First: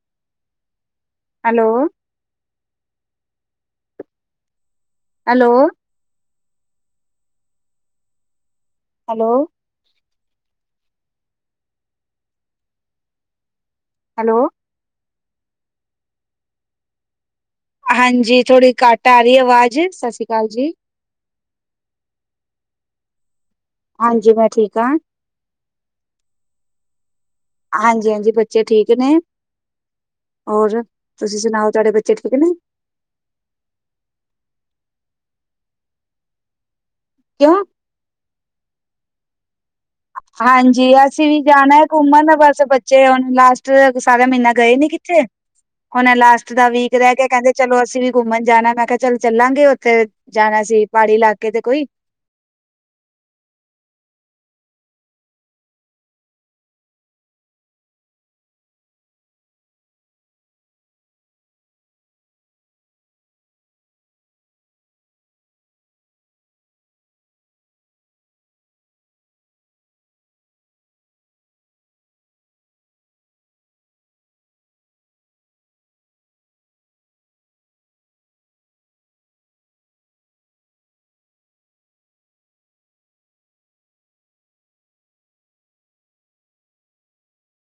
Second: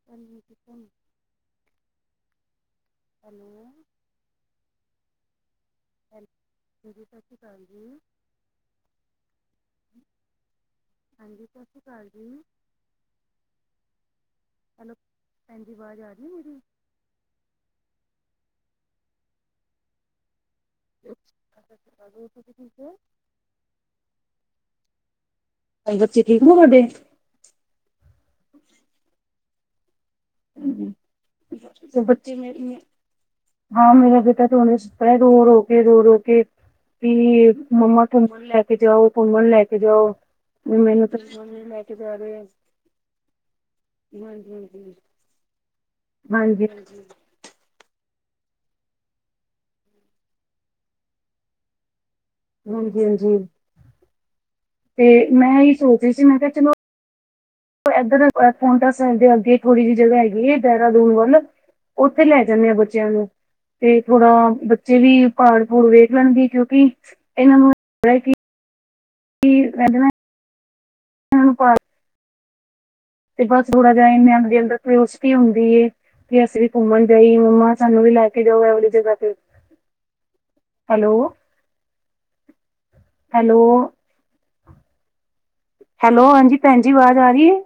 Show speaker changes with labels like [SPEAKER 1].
[SPEAKER 1] [inaudible]
[SPEAKER 2] Hello,
[SPEAKER 1] [inaudible]
[SPEAKER 2] hello,
[SPEAKER 1] ਹਜੇ ਤੱਕ ਤੇ ਕਰ ਗਏ।
[SPEAKER 2] ਹੈਲੋ,
[SPEAKER 1] ਹਾਂਜੀ। ਸਤਿ ਸ੍ਰੀ ਅਕਾਲ ਜੀ।
[SPEAKER 2] ਹੈਲੋ।
[SPEAKER 1] ਹੈਲੋ, ਭੈਣਜੀ ਆਵਾਜ਼ ਆ ਰਹੀ ਹੈ ਮੇਰੀ।
[SPEAKER 2] ਹਾਂਜੀ, ਥੋੜ੍ਹੀ ਘੱਟ ਆ ਰਹੀ ਆਵਾਜ਼। ਸਤਿ ਸ਼੍ਰੀ ਅਕਾਲ ਜੀ।
[SPEAKER 1] ਹੋਰ ਤੁਸੀ ਠੀਕ ਹੋ?
[SPEAKER 2] ਹਾਂਜੀ, ਮੈਂ ਠੀਕ ਹਾਂ।
[SPEAKER 1] ਭਈ ਬੱਚੇ ਠੀਕ ਆ ਤੁਹਾਡੇ।
[SPEAKER 2] ਹਾਂਜੀ- ਹਾਂਜੀ। ਬੱਚੇ ਠੀਕ ਨੇ। ਹੋਰ, ਤੁਸੀਂ ਸੁਣਾਓ ਤੁਹਾਡੇ ਬੱਚੇ ਠੀਕ ਨੇ?
[SPEAKER 1] ਹਾਂ, ਮੇਰਾ ਬੇਟ ਤ ਸੁਤਾ। ਰੋ ਰੋ ਕੇ, ਰੋ ਰੋ ਕੇ। ਵੀ
[SPEAKER 2] ਕਿਉਂ?
[SPEAKER 1] ਮੰਮਾ ਘੁਮਣ ਲੈ ਕੇ ਜਾਓ, ਘੁਮਣ ਲੈ ਕੇ ਜਾਓ।
[SPEAKER 2] ਹਾਂਜੀ।
[SPEAKER 1] ਮੈਨੂੰ ਤਾਂ
[SPEAKER 2] ਅਸੀਂ ਵੀ
[SPEAKER 1] ਨਹੀਂ
[SPEAKER 2] ਜਾਣਾ
[SPEAKER 1] ਲੈ
[SPEAKER 2] ਹੈ
[SPEAKER 1] ਕੇ ਜਾ ਰਹੇ
[SPEAKER 2] ਘੁੰਮਣ
[SPEAKER 1] ਹਾਂਜੀ
[SPEAKER 2] ਬਸ ਬੱਚੇ ਹੁਣ ਲਾਸਟ ਸਾਰਾ
[SPEAKER 1] ਹਾਂਜੀ
[SPEAKER 2] ਮਹੀਨਾ ਗਏ
[SPEAKER 1] ਹਾਂਜੀ
[SPEAKER 2] ਨੀ ਕਿੱਥੇ। ਹੁਣ ਲਾਸਟ ਦਾ
[SPEAKER 1] ਹਾਂਜੀ
[SPEAKER 2] ਵੀਕ
[SPEAKER 1] ਹਾਂਜੀ
[SPEAKER 2] ਰਹਿ ਕੇ ਕਹਿੰਦੇ ਚਲੋ ਅਸੀਂ ਵੀ ਘੁੰਮਣ ਜਾਣਾ ਮੈਂ ਕਿਹਾ ਚਲ ਚੱਲਾਂਗੇ ਉੱਥੇ ਜਾਣਾ ਸੀ ਪਹਾੜੀ ਇਲਾਕੇ ਤੇ ਕੋਈ।
[SPEAKER 1] ਹਾਂਜੀ- ਹਾਂਜੀ। ਤੇ ਮੈਂ ਇਹੀ ਸੋਚ ਰਹੀ ਸੀ ਮੈਂ ਕਿਹਾ ਚਲੋ। ਇਧਰ ਪੋਨਟਾ ਸਹਿਬ ਅੱਗੇ ਥੋੜੀ ਜਿਹੀ ਜਗ੍ਹਾ ਹੈਗੀ ਦੇਹਿਹਰਾਦੂਨ ਵੱਲ। ਉੱਥੇ ਲੈ ਜਾਂਦੇ ਆਲ ਬੱਚਿਆਂ ਨੂੰ। ਤੇ ਥੋੜਾ ਬੱਚੇ ਵੀ ਪੜ- ਪੂੜ ਵੇਖ ਲੈਣਗੇ ਕਿਉਂਕਿ ਇਹਨਾਂ ਨੂੰ ਲਦਾ ਕਿ ਕੀ [unintelligible] ਹੂ, ਪਾਰਕ ਤੇ ਬਸ ਥੋੜਾ ਜਿਹਾ ਦੇ ਅੰਦਰ ਕੋਸਟੀ ਹੁੰਦੀ ਏ। ਕਿ ਅਸੀਂ ਵੀ ਘੁੰਮਣ ਜਾਈ ਮੰਮਾ ਸਾਨੂੰ ਵੀ ਲੈ ਕੇ ਜਾਓ ਇਹੋਲੀ ਜਗ੍ਹਾ ਤੇ। ਹੈਲੋ, ਹੈਲੋ, ਹੈਲੋ, ਹਾਂਜੀ ਭੈਣ ਜੀ ਆਵਾਜ਼ ਆ ਰਹੀ ਹੈ।